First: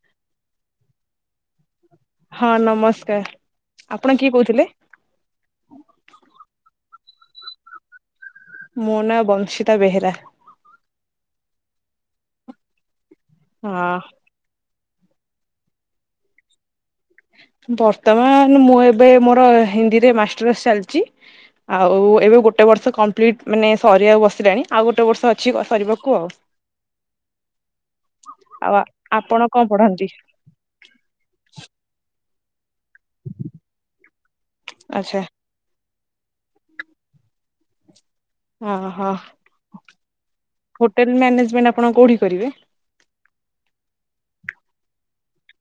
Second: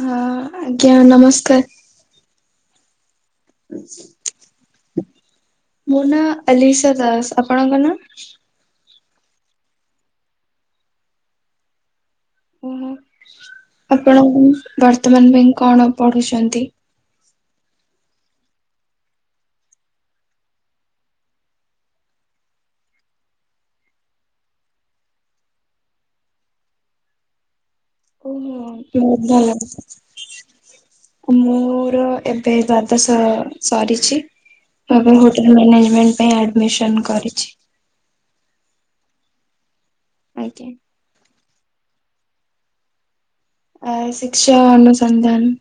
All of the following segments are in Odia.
ହଁ ଆଜ୍ଞା ନମସ୍କାର। ହଁ ନମସ୍କାର ଆପଣ କିଏ କହୁଥିଲେ? ମୋ ନାଁ ଅଲିସା ଦାସ। ଆପଣଙ୍କ ନା? ମୋ ନା ବଂଶିତା ବେହେରା। ଓହୋ ହଁ ଆପଣକୁ ବର୍ତ୍ତମାନ ପାଇଁ କଣ ପଢୁଛନ୍ତି? ବର୍ତ୍ତମାନ ମୁଁ ଏବେ ମୋର ହିନ୍ଦୀରେ ମାଷ୍ଟର୍ସ ଚାଲିଛି। ଆଉ ଏବେ ଗୋଟେ ବର୍ଷ କମ୍ପ୍ଲିଟ ମାନେ ସରିବାକୁ ବସିଲାଣି ଆଉ ଗୋଟେ ବର୍ଷ ଅଛି ସରିବାକୁ ଆଉ ହ ଆଉ ବହୁତ ଆପଣ ଭଲ କଣ ପଢନ୍ତି? ମୋର ଏବେ ଦ୍ଵାଦଶ ସରିଛି ଏବେ ଆଚ୍ଛା ହୋଟେଲ ମ୍ୟାନେଜମେଣ୍ଟ ପାଇଁ ଆଡମିସନ କରିଛି। ଓ ହ ଆଜ୍ଞା। ହୋଟେଲ ମ୍ୟାନେଜମେଣ୍ଟ ଆପଣ କୋଉଠି କରିବେ? ଆ ଶିକ୍ଷା ଅନ ଅନୁସନ୍ଧାନ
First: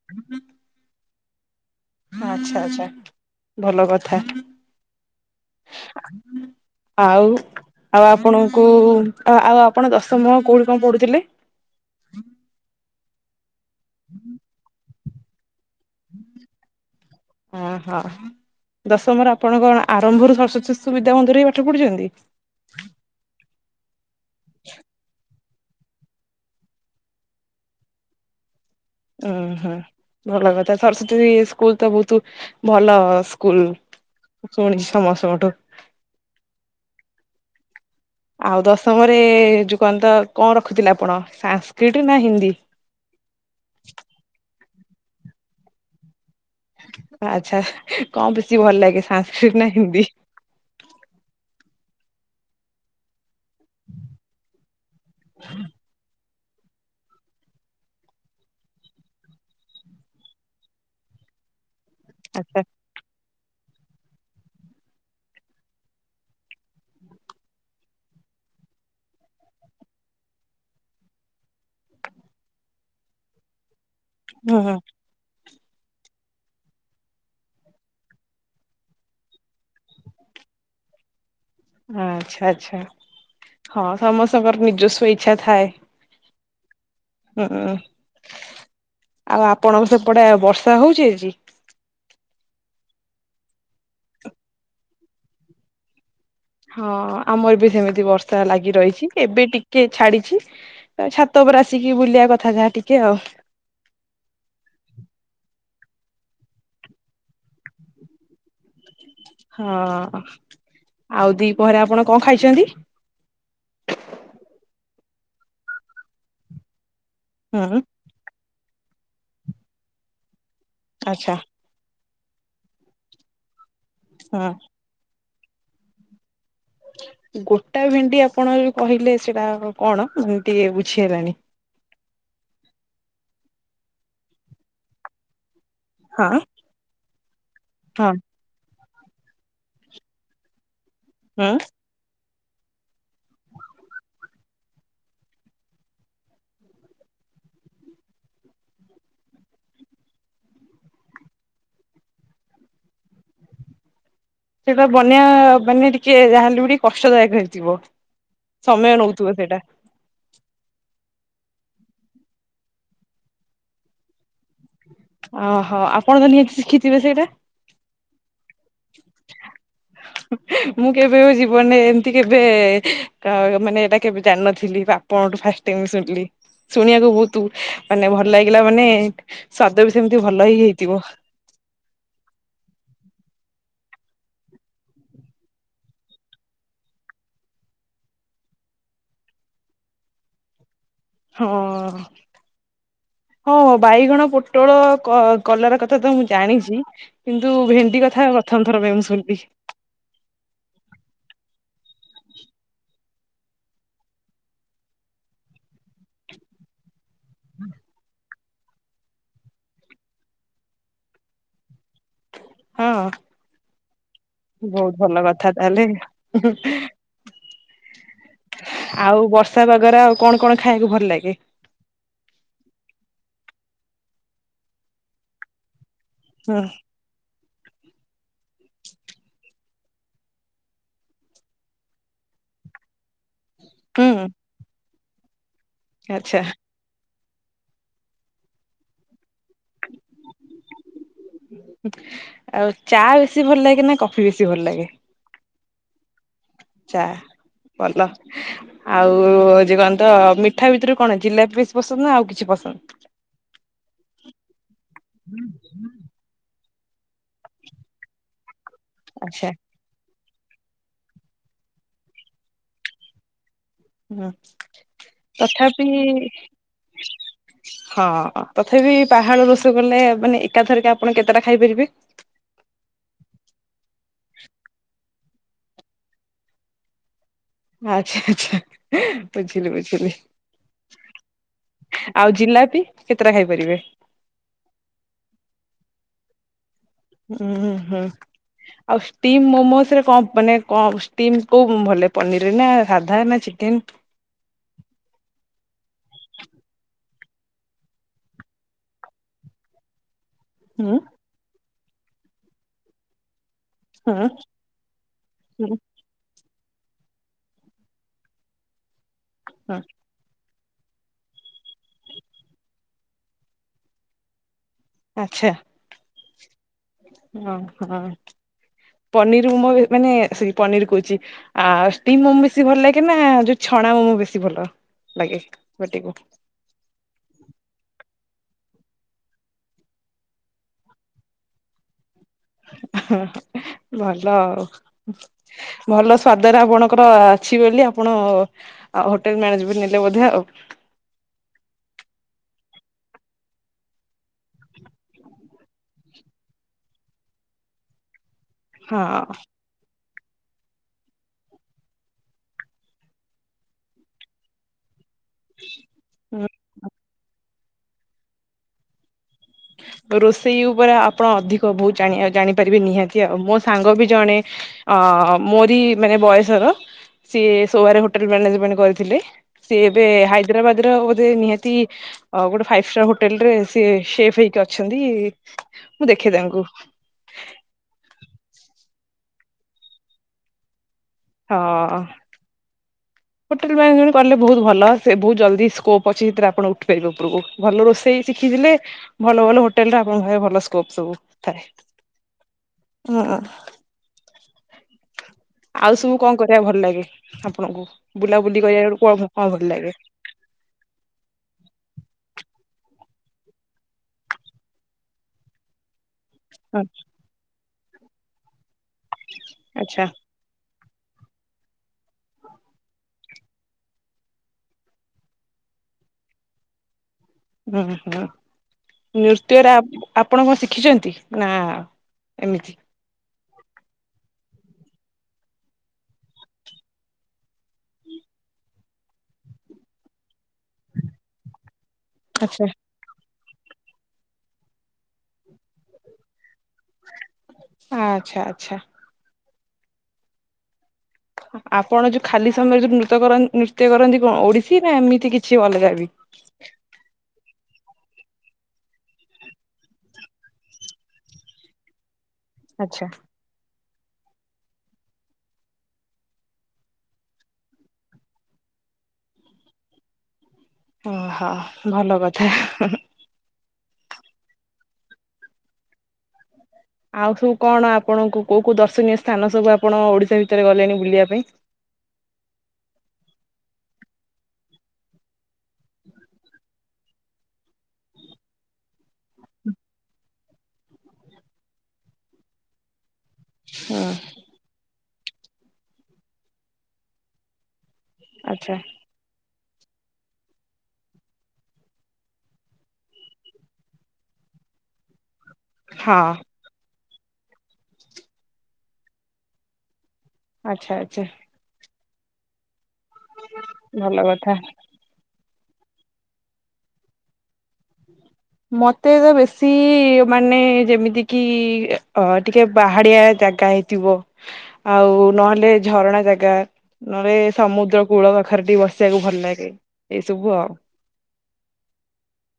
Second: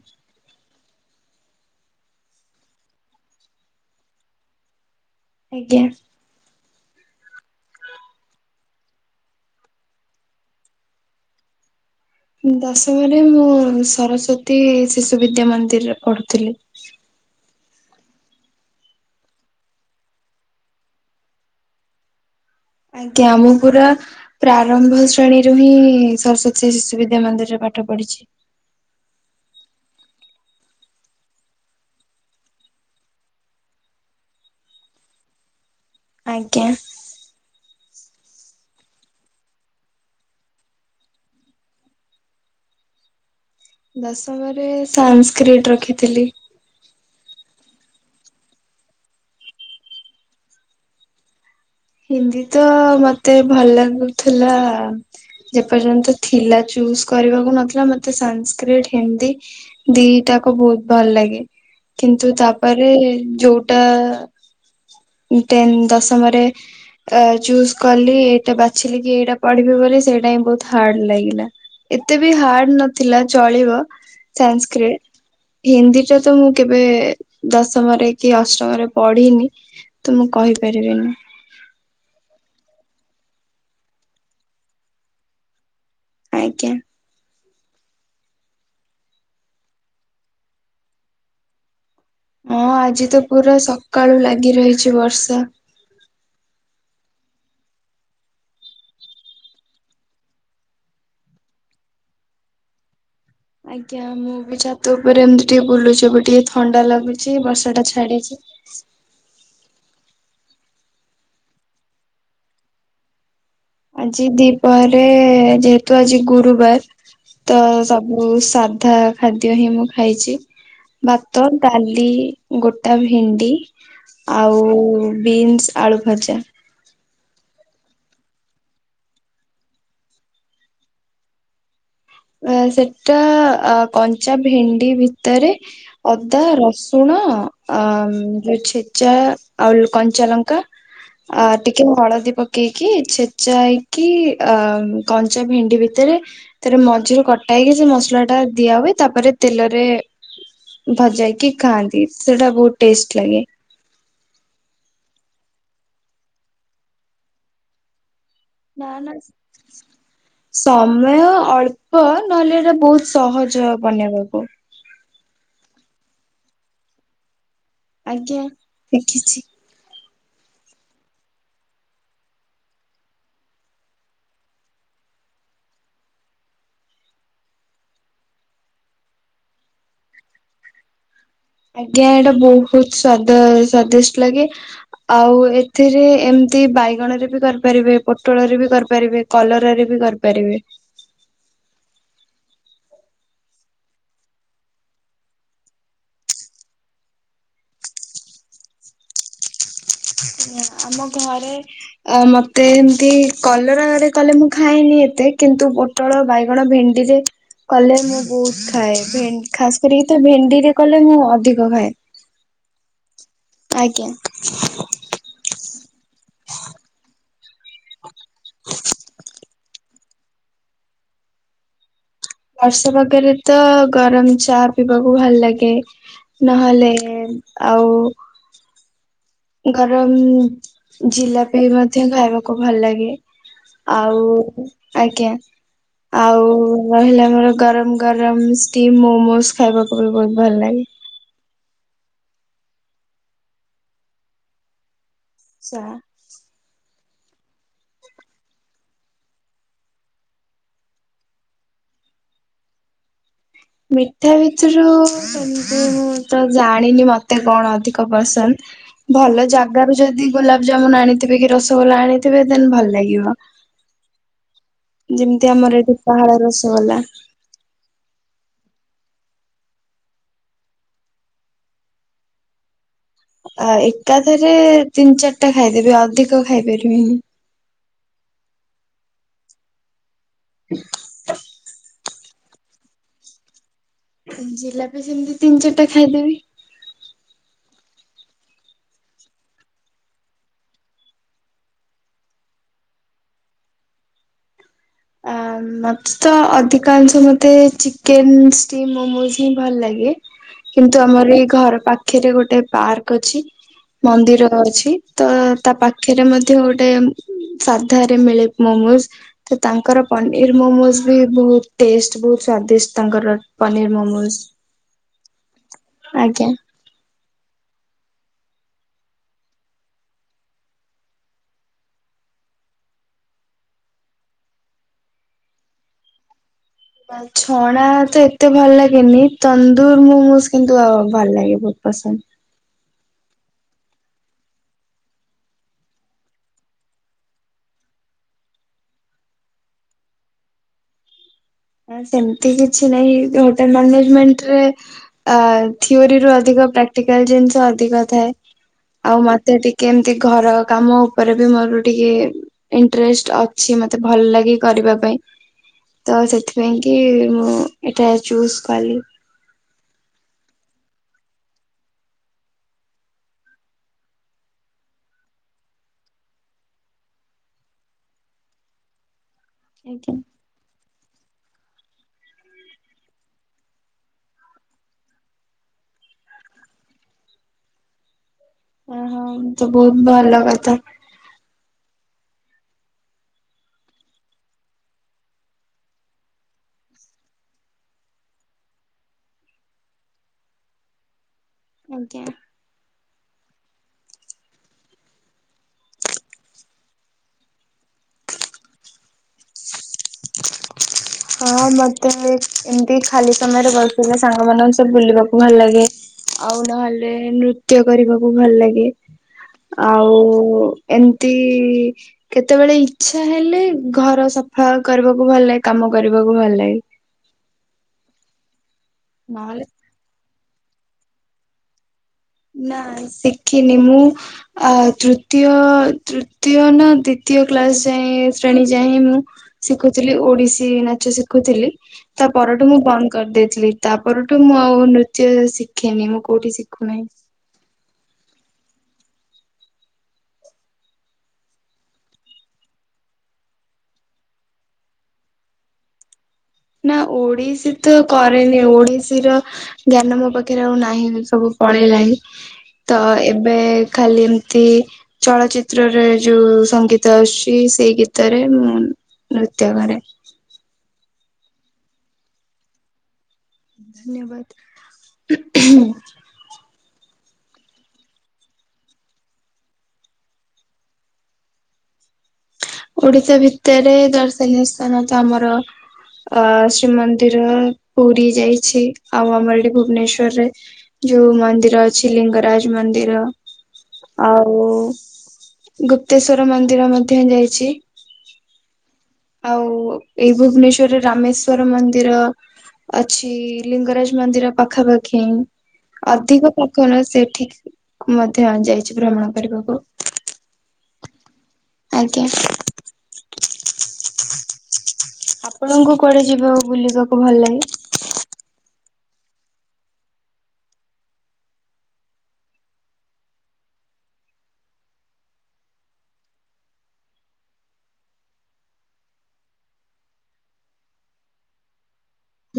ଆଚ୍ଛା ଆଛା ଭଲ କଥା। ଆଜ୍ଞା। ଆଉ ଆଉ ଆପଣଙ୍କୁ ଆଉ ଆପଣ ଦଶମ କୋଉଠି କଣ ପଢୁଥିଲେ? ଦଶମରେ ମୁଁ ସରସ୍ଵତୀ ଶିଶୁ ବିଦ୍ୟା ମନ୍ଦିରରେ ପଢୁଥିଲି। ଅ ହଁ। ଦଶମର ଆପଣ କଣ ଆରମ୍ଭରୁ ସରସ୍ଵତୀ ଶିଶୁ ବିଦ୍ୟା ମନ୍ଦିରରେ ପାଠ ପଢିଛନ୍ତି? ଆଜ୍ଞା ଆମ ପୁରା ପ୍ରାରମ୍ଭ ଶ୍ରେଣୀ ରୁ ହିଁ ସରସ୍ଵତୀ ଶିଶୁ ବିଦ୍ୟା ମନ୍ଦିରରେ ପାଠ ପଢିଛି। ଉଁ ହୁଁ ଭଲ କଥା ସରସ୍ଵତୀ ସ୍କୁଲ ତ ବହୁତ ଭଲ ସ୍କୁଲ। ଶୁଣିଛି ସମସ୍ତଙ୍କଠୁ। ଆଜ୍ଞା। ଆଉ ଦଶମରେ ଯୁ କଣ ତ କଁ ରଖୁଥିଲେ ଆପଣ ସାଂସ୍କ୍ରିଟ ନା ହିନ୍ଦୀ? ଦଶମରେ ସାଂସ୍କ୍ରିଟ ରଖିଥିଲି। ଆଚ୍ଛା କଁ ବେଶୀ ଭଲ ଲାଗେ ସାଂସ୍କ୍ରିଟ ନା ହିନ୍ଦୀ? ହିନ୍ଦୀ ତ ମତେ ଭଲ ଲାଗୁଥିଲା ଯେ ପର୍ଯ୍ୟନ୍ତ ଥିଲା ଚୁଜ୍ କରିବାକୁ ନଥିଲା ମତେ ସାଂସ୍କ୍ରିଟ୍, ହିନ୍ଦୀ ଦିଟା କ ବହୁତ ଭଲ ଲା ଗେ। କିନ୍ତୁ ଆଚ୍ଛା ତାପରେ ଯୋଉଟା ଟେନ ଦଶମରେ ଏ ଚୁଜ୍ କଲି ଏଇଟା ବାଛିଲି କି ଏଇଟା ପଢିବି ବୋଲି ସେଇଟା ହିଁ ବହୁତ ହାର୍ଡ ଲାଗିଲା। ଏତେ ବି ହାର୍ଡ ନଥିଲା ଚଳିବ। ହୁଁ ସାଂସ୍କ୍ରିଟ୍। ହିନ୍ଦୀଟା ତ ମୁଁ କେବେ ଦଶମରେ କି ଅଷ୍ଟମରେ ପଢିନି ତ ମୁଁ କହିପାରିବିନି। ଆଚ୍ଛା ଆଚ୍ଛା। ହଁ ସମସ୍ତଙ୍କର ନିଜସ୍ୱ ଇଚ୍ଛା ଥାଏ। ଆଜ୍ଞା। ହଁ, ଆଉ ଆପଣଙ୍କ ସେପଟେ ବର୍ଷା ହଉଛି ଆଜି? ହଁ ଆଜି ତ ପୁରା ସକାଳୁ ଲାଗି ରହିଛି ବର୍ଷା। ହଁ ଆମର ବି ସେମିତି ବର୍ଷା ଲାଗି ରହିଛି, ଏବେ ଟିକେ ଛାଡିଛି ତ ଛାତ ଉପରେ ଆସିକି ବୁଲିଆ କଥା ଯାହା ଟିକେ ଆଉ। ଆଜ୍ଞା। ମୁଁ ବି ଛାତ ଉପରେ ଏମତି ଟିକେ ବୁଲୁଛିି। ଏବେ ଟିକେ ଥଣ୍ଡା ଲାଗୁଚି ବର୍ଷାଟା ଛାଡିଚି। ହଁ, ଆଉ ଦିପହରେ ଆପଣ କଁ ଖାଇଛନ୍ତି? ଆଜି ଦିପହରେ ଯେହେତୁ ଆଜି ଗୁରୁବାର ତ ହୁଁ ସବୁ ସାଧା ଖାଦ୍ୟ ହିଁ ମୁଁ ଖାଇଚି। ଆଚ୍ଛା ଭାତ, ଡାଲି, ଗୋଟା ଭେଣ୍ଡି, ହଁ ଆଉ ବିନ୍ସ ଆଳୁ ଭଜା। ଗୋଟା ଭେଣ୍ଡି ଆପଣ ଯୋଉ କହିଲେ ସେଇଟା କଣ ଟିକେ ବୁଝି ହେଲାନି। ଆଁ ସେଟା କଞ୍ଚା ଭେଣ୍ଡି ଭିତରେ ହଁ ଅଦା, ରସୁଣ ଆ ହଁ ଯୋଉ ଛେ ଚା ଆଉ କଞ୍ଚାଲଙ୍କା, ଆ ହୁଁ ଟିକେ ହଳଦୀ ପ କେଇକି ଛେଚା ହେଇକି ଆ କଞ୍ଚା ଭେଣ୍ଡି ଭିତରେ ତାର ମ ଝିରୁ କଟା ହେଇକି ସେ ମସଲା ଟା ଦିଆ ହୁଏ, ତାପରେ ତେଲରେ ଭଜା ହେଇକି ଖାଆନ୍ତି, ସେଟା ବହୁତ ଟେଷ୍ଟ ଲାଗେ। ସେଇଟା ବନେଇବା ମାନେ ଟିକେ ଯାହେଲେ ବି ଟିକେ କଷ୍ଟଦାୟକ ହେଇଥିବ। ନା ସମୟ ନା ନଉଥିବ ସେଇଟା ସମୟ ଅ ଳ୍ପ। ନହେଲେ ଏଟା ବହୁତ ସହଜ ବନେଇବାକୁ। ଅହୋ ଆପଣ ତ ନିହାତି ଶିଖିଥିବେ ସେଇଟା? ଆଜ୍ଞା ଶିଖିଚି। ମୁଁ କେବେବି ଜୀବନରେ ଏମିତି କେବେ ମାନେ ଏଇଟା କେବେ ଜାଣିନଥିଲି। ଆପଙ୍କଠୁ ଫାଷ୍ଟ ଟାଇମ୍ ଶୁଣିଲି। ଶୁଣିବାକୁ ବହୁତ ମାନେ ଭଲ ଲାଗିଲା ମାନେ, ସ୍ଵାଦ ବି ସେମିତି ଭଲ ହି ହେଇଥିବ। ଆଜ୍ଞା ଏଇଟା ବହୁତ ସ୍ଵାଦ ସ୍ଵାଦିଷ୍ଟ ଲାଗେ ଆଉ ଏଥିରେ ଏମ ଏମତି ବାଇଗଣ ରେ ବି କରିପାରିବେ, ପୋଟଳରେ ବି କରିପାରିବେ, କଲରାରେ ବି କରିପାରିବେ। ହଁ। ହଁ, ବାଇଗଣ, ପୋଟଳ, କ କଲରା କଥା ତ ମୁଁ ଜାଣିଛି କିନ୍ତୁ ଭେଣ୍ଡି କଥା ପ୍ରଥମଥର ପାଇଁ ମୁଁ ଶୁଣିଲି ଆମ ଘରେ ଆ ମତେ ଏମତି କଲରାରେ କଲେ ମୁଁ ଖାଇନି ଏତେ କିନ୍ତୁ ପୋଟଳ, ବାଇଗଣ, ଭେଣ୍ଡି ରେ କଲେ ମୁଁ ବହୁତ ଖାଏ ଭେ ଖାସ କରିକି ତ ଭେଣ୍ଡିରେ କଲେ ମୁଁ ଅଧିକ ଖାଏ। ହଁ। ଆଜ୍ଞା ବହୁତ ଭଲ କଥା ତାହେଲେ। ଆଉ ବର୍ଷା ପାଗରେ ଆଉ କଣ କଣ ଖାଇବାକୁ ଭଲ ଲାଗେ? ବର୍ଷା ପାଗରେ ତ ଗରମ ଚା ପିଇବାକୁ ଭଲ ଲାଗେ। ହୁଁ ନହେଲେ ଆଉ ଗରମ ଜିଲାପି ମଧ୍ୟ ଖାଇବାକୁ ଭଲ ଲାଗେ। ଆଉ ହୁଁ ଆଜ୍ଞା ଆଚ୍ଛା ଆଉ ରହିଲା ଆମର ଗରମ ଗରମ ଷ୍ଟିମ ମୋମୋସ ଖାଇବାକୁ ବି ବହୁତ ଭଲ ଲାଗେ। ଆଉ ଚା ବେଶୀ ଭଲ ଲାଗେ ନା କଫି ବେଶୀ ଭଲ ଲାଗେ? ଚା ଚା ଭଲ ଆଉ ଯେ କଣତ ମିଠା ଭିତରୁ କଣ ଜିଲାପି ବେଶୀ ପସନ୍ଦ ନା ଆଉ କିଛି ପସନ୍ଦ? ମିଠା ଭିତରୁ ତ ଜାଣିନି ମତେ କଣ ଅଧିକ ପସନ୍ଦ ଭଲ ଆଚ୍ଛା ଜାଗାାରୁ ଯଦି ଗୋଲାପଜାମୁନ ଆଣିଥିବେ କି ରସଗୋଲା ଆଣିଥିବେ ଦେନ ଭଲ ଲାଗିବ। ହୁଁ ଯେମିତି ଆମର ତଥାପି ଏଠି ହଁ ପାହାଳ ରସଗୋଲା। ହଁ ତଥାପି ପାହାଡ ରୋଷେଇ କଲେ ମାନେ ଏକାଥରିକେ ଆପଣ କେତେଟା ଖାଇପାରିବେ? ଆ ଏକାଥରେ ତିନି ଚାରିଟା ଖାଇଦେବି ଅଧିକ ଖାଇପାରିବିନି ଆଚ୍ଛା ଆଚ୍ଛା ବୁଝିଲି ବୁଝିଲି [inaudible] ଆଉ ଜିଲାପି କେତେଟା ଖାଇ ପାରିବେ? ଜିଲାପି ସେମିତି ତିନି ଚାରିଟା ଖାଇଦେବି ହୁଁ ହୁଁ ହୁଁ। ଆଉ ଷ୍ଟିମ୍ ମୋମୋସରେ କଁ ମାନେ କଁ ଷ୍ଟିମ୍ କୋଉ ଭଲଲାଗେ ପନିରରେ ନା ସାଧା ନା ଚିକ କେନ ଆ ମତେ ତ ଅଧିକାଂଶ ମତେ ଚିକେନ ଷ୍ଟିମ୍ ମୋମୋଜ ହିଁ ଭଲ ଲାଗେ ହୁଁ କିନ୍ତୁ ଆମର ଏଇ ଘର ପାଖରେ ଗୋଟେ ପାର୍କ ଅଛି ହୁଁ ମନ୍ଦିର ଅଛି ତ ତା ହୁଁ ପାଖରେ ମଧ୍ୟ ମଧ୍ୟ ଗୋଟେ ସାଧା ରେ ମିଳେ ମମୋଜ ତ ହୁଁ। ତାଙ୍କର ପନିର ନିର ମୋମୋଜ ବି ବହୁତ ଟେଷ୍ଟ ବହୁ ସ୍ଵାଦିଷ୍ଟ ତାଙ୍କର ପନିର ମୋମୋଜ ଆଚ୍ଛା। ଆଜ୍ଞା। ଅ ହ ପନିରମୋମ ବେ ସରି ମାନେ ପନିର କହୁଚି ଆଉ ଷ୍ଟିମ ମୋମୋ ବେଶୀ ଭଲ ଲାଗେ ନା ଯଉ ଛ ଣା ମୋମ ବେଶୀ ଭଲ ଲାଗେ ପାଟିକୁ? ଛଣା ତ ଏତେ ଭଲ ଲାଗେନି ତନ୍ଦୁର ମୋମୋଜ କିନ୍ତୁ ଆଉ ମୋମ୍ ଭଲ ଲାଗେ ବହୁତ ପସନ୍ଦ। ଭଲ ଆଉ। ଭଲ ସ୍ଵାଦରେ ଆପଣଙ୍କର ଅଛି ବୋଲି ଆପଣ ହୋଟେଲ ମ୍ୟାନେଜମଣ୍ଟ ନେଲେ ବୋଧ ଆଉ। ହ [inaudible] ସେମତି କିଛି ନାହିଁ ହୋଟେଲ ମାନେଜମେଣ୍ଟରେ ଆ ଥିଓରିରୁ ଅଧିକ ପ୍ରାକ୍ଟିକାଲ ଜିନିଷ ଅଧିକ ଥାଏ ହଁ। ଆଉ ମତେ ଟିକେ ଏମ ଟି ଘର କାମ ଉପରେ ବି ମୋର ଟିକେ ଇଣ୍ଟରେଷ୍ଟ ଅଛି ମତେ ଭଲ ଲାଗେ କରିବା ପାଇଁ। ତ ହୁଁ ସେଥିପାଇଁ କି ମୁଁ ଏଇଟା ଚୁଜ କଲି। ରୋଷେଇ ଉପୁରେ ଆପଣ ଅଧିକ ବୁତ ଜଣି ଜାଣିପାରିବେ ନିହାତି ଆଉ ମୋ ସାଙ୍ଗ ବି ଜଣେ ଅ ମୋରି ମାନେ ବୟସର ସିଏ ସୋହାରେ ହୋଟେଲ ମାନେଜମେଣ୍ଟ କରିଥିଲେ। ସି ଏବେ ଆଜ୍ଞା ହାଇଦ୍ରାବାଦ ର ଗୋଧେ ନିହାତି ଗୋଟେ ଫାଇଭ ଷ୍ଟାର ହୋଟେଲରେ ସିଏ ସେ ସେଇଠି ଅଛନ୍ତି ମୁଁ ଦେଖେ ତାଙ୍କୁ। ଓହୋ ତ ବହୁତ ଭଲ କଥା। ହଁ। ହୋଟେଲ ମାନେଜମେଣ୍ଟ କଲେ ବହୁ ଭଲ ସେ ବହୁ ଜଲଦି ସ୍କୋପ ଅଛି ସେଥିରେ ଆପଣ ଉଠିପାରିବ ଉପରକୁ ଭଲ ରୋଷେଇ ଶିଖି ଖିଥିଲେ ଭଲ ଭଲ ହୋଟେଲରେ ଆପଣଙ୍କ ଭଲ ସ୍କୋପ ସବୁ ଥାଏ। ଆଜ୍ଞା। [unintelligible] ଆଉ ସବୁ କଣ କରିବା ଭଲ ଲାଗେ ଆପଣଙ୍କୁ ବୁଲାବୁଲି କରିବାକୁ କଣ କଣ ଭଲ ଲାଗେ? [unintelligible] ହଁ, ମତେ ଏ ଏମତି ଖାଲି ସମୟରେ ବସିଥିଲେ ସାଙ୍ଗ ମାନଙ୍କୁ ସବୁ ବୁଲିବାକୁ ଭଲ ଲାଗେ। ଆଉ ହଁ ନହେଲେ ନୃତ୍ୟ କରିବାକୁ ଭଲ ଲାଗେ, ଆଚ୍ଛା ଆଉ ଏମିତି କେତେବେଳେ ଇଚ୍ଛା ହେଲେ ଘର ସଫା କରିବାକୁ ଭଲ ଲାଗେ କାମ କରିବାକୁ ଭଲ ଲାଗେ। ହୁଁ ହୁଁ ନହେଲେ ନୃତ୍ୟରେ ଆପ ଆପଣ କଣ ଶିଖିଛନ୍ତି ନା? ଏମିତି ନାଇ ଶି କିି ମୁଁ ତୃତୀୟ ତୃତୀୟ ନା ଦ୍ଵିତୀୟ କ୍ଲାସ ଯାଏ ଶ୍ରେଣୀ ଯାଏ ହିଁ ମୁଁ ଶିଖୁଥିଲି ଓଡିଶୀ ନାଚ ଶିଖୁଥିଲି ତା ଆଚ୍ଛା ପରଠୁ ମୁଁ ବନ୍ଦ କରିଦେଇ ଥିଲି ତାପଠୁ ମୁଁ ଆଉ ନୃତ୍ୟ ଶିଖେନି ମୁଁ କୋଉଠି ଶିଖୁନାହିଁ? ଆଚ୍ଛା ଆଚ୍ଛା। ଆପଣ ଯୋଉ ଖାଲି ସମୟରେ ଯୋଉ ନୃତ ନୃତ୍ୟ କରନ୍ତି କଣ ଓଡିଶୀ ନା ଏମିତି କିଛି ଅଲଗା ବି? ନା ଓଡିଶୀ ତ କରେନି ଓଡିଶୀ ର ଜ୍ଞାନ ମୋ ପାଖରେ ଆଉ ନାହିଁ ସବୁ ପଳେଇଲାଣିି। ତ ଆଚ୍ଛା ଏବେ ଖାଲି ଏମିତି ଚଳଚିତ୍ରରେ ଯୋଉ ସଙ୍ଗୀତ ଆସୁଛି ସେଇ ଗୀତରେ ମୁଁ ନୃତ୍ୟ କରେ। ଓହୋ! ଭଲ କଥା ହୁଁ ହୁଁ। ଧନ୍ୟବାଦ। ଆଉ ସବୁ କଣ ଆପଣଙ୍କୁ କୋଉ କୋଉ ଦର୍ଶନୀୟ ସ୍ଥାନ ସବୁ ଆପଣ ଓଡିଶା ଭିତରେ ଗଲେଣି ବୁଲିବା ପାଇଁ? [unintelligible] ଓଡିଶା ଭିତରେ ଦର୍ଶନୀୟ ସ୍ଥାନ ତ ଆମର ଅ ଶ୍ରୀମନ୍ଦିର ପୁରୀ ଯାଇଛି। ଆଉ ଆମର ଏଠି ଭୁବନେଶ୍ଵରରେ ଯୋଉ ମନ୍ଦିର ଅଛି ଲିଙ୍ଗରାଜ ମନ୍ଦିର। ହୁଁ ଆଉ ଗୁପ୍ତେଶ୍ଵର ମନ୍ଦିର ମଧ୍ୟ ଯାଇଛି। ଆଚ୍ଛା ଆଉ ଏଇ ଭୁବନେଶ୍ଵରରେ ରାମେଶ୍ଵର ମନ୍ଦିର। ଅଛି ଲିଙ୍ଗରାଜ ମନ୍ଦିର ପାଖାପାଖି। ହଁ ଅଧିକ ପାଖ ନା ସେଠିକି ମଧ୍ୟ ଯାଇଛି ଭ୍ରମଣ କରିବାକୁ। ଆଚ୍ଛା ଆଚ୍ଛା ଆଜ୍ଞା। ଭଲ କଥା ଆପଣଙ୍କୁ କୁଆଡେ ଯିବା ବୁଲିବାକୁ ଭଲ ଲାଗେ? ମତେ ତ ବେଶୀ ମାନେ ଯେମିତି କିି ଅ ଟିକେ ବାହାଡିଆ ଜାଗା ହେଇଥିବ। ବ ଆଉ ନହେଲେ ଝରଣା ଜାଗା, ନହେଲେ ସମୁଦ୍ର କୂଳ ପାଖରେ ଟିକେ ବସ କୁ ଭଲ ଲାଗେ ଏଇ ସବୁ ଆଉ।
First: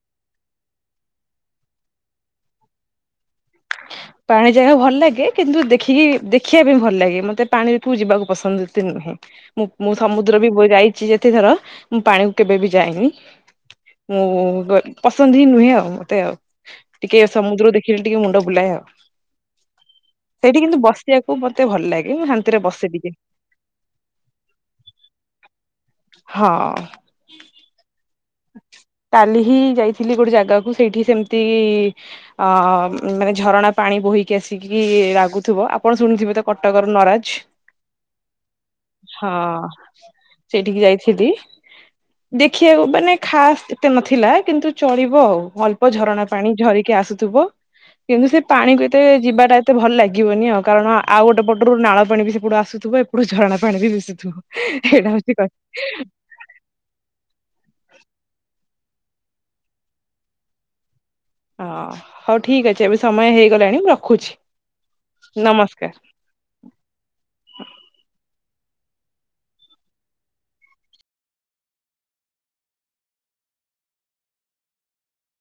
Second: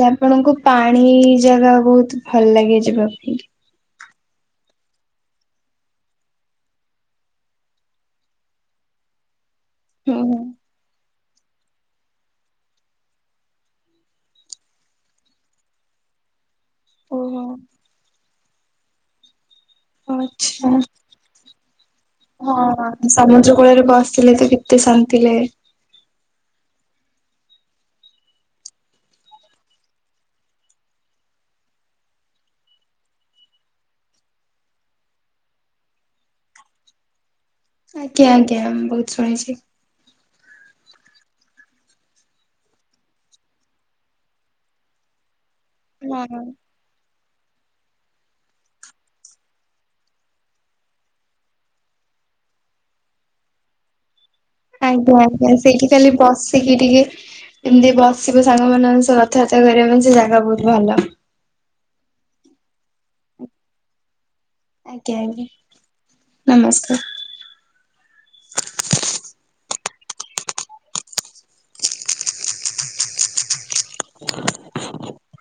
ଆପଣଙ୍କୁ ପାଣି ଜାଗା ବହୁତ ଭଲ ଲାଗେ ଯିବା ପାଇଁ। ପାଣି ଜାଗା ଭଲ ଲାଗେ କିନ୍ତୁ ଦେଖିକି ଦେଖିବା ପାଇଁ ଭଲ ଲାଗେ ମତେ ପାଣିକୁ ଯିବାକୁ ପସନ୍ଦ ଏତେ ନୁହଁ। ହୁଁ ମୁଁ ମୁଁ ହୁଁ ହୁଁ। ସମୁଦ୍ର ବି ଯାଇଛି ଯେତେଥର ମୁଁ ପାଣିକୁ କେବେ ବି ଯାଏନି। ମୁଁ ପସନ୍ଦ ହିଁ ନୁହେଁ ଆଉ ମତେ ଆଉ। ଟିକେ ସମୁଦ୍ର ଦେଖିଲେ ଟିକେ ମୁଣ୍ଡ ବୁଲାଏ ଆଉ। [unintelligible] ଆଚ୍ଛା କିନ୍ତୁ ହଁ, ବସିବାକୁ ମତେ ଭଲ ଲାଗେ ମୁଁ ଶାନ୍ତିରେ ବସେ ଟିକେ ସମୁଦ୍ର କୂଳରେ ବସିଲେ ତ କେତେ ଶାନ୍ତି ନ୍ତି ଲାଗେ। ହଁ। କାଲି ହିଁ ଯାଇଥିଲି ଗୋଟେ ଜାଗାକୁ ସେଇଠି ସେମିତି ଅ ମାନେ ଝରଣା ପାଣି ବୋହିକି ଆସିକି ଲାଗୁଥିବ। ଆପଣ ଶୁଣିଥିବେ ତ କଟକର ନରାଜ। ଆଜ୍ଞା ଆଜ୍ଞା ବହୁତ ହଁ ଶୁଣିଛି। ସେଇଠିକି ଯାଇଥିଲି। ଦେଖିବାକୁ ମାନେ ଖାସ୍ ଏତେ ନଥିଲା କିନ୍ତୁ ଚଳିବ ଆଉ ଅଳ୍ପ ଝରଣା ହଁ। ପାଣି ଝରିକି ଆସୁଥିବ। କିନ୍ତୁ ସେ ପାଣିକୁ ଏତେ ଯିବାଟା ଏତେ ଭଲ ଲାଗିବନି, ଆଉ କାରଣ ଆଉ ଗୋଟେ ପଟରୁ ନାଳ ପାଣି ବି ସେ ପୁଟୁ ଆସୁଥିବ ଏପଟୁ ଝରଣା ପାଣି ବି ଦଶୁଥିବ। ଆଜ୍ଞା ଆଜ୍ଞା ସେଇଠି ଖାଲି ବସିକି ଟିକେ ଏମିତି ବସିବ ସାଙ୍ଗମାନାନଙ୍କ ସହ କଥାବାର୍ତ୍ତା କରିବା ପାଇଁ ସେ ଜାଗା ବହୁତ ଭଲ। ହଁ ହଉ ଠିକ ଅଛି ଏବେ ସମୟ ହେଇଗଲାଣି ମୁଁ ରଖୁଛି? ଆଜ୍ଞା ଆଜ୍ଞା ନମସ୍କାର ନମସ୍କାର। [inaudible] [inaudible]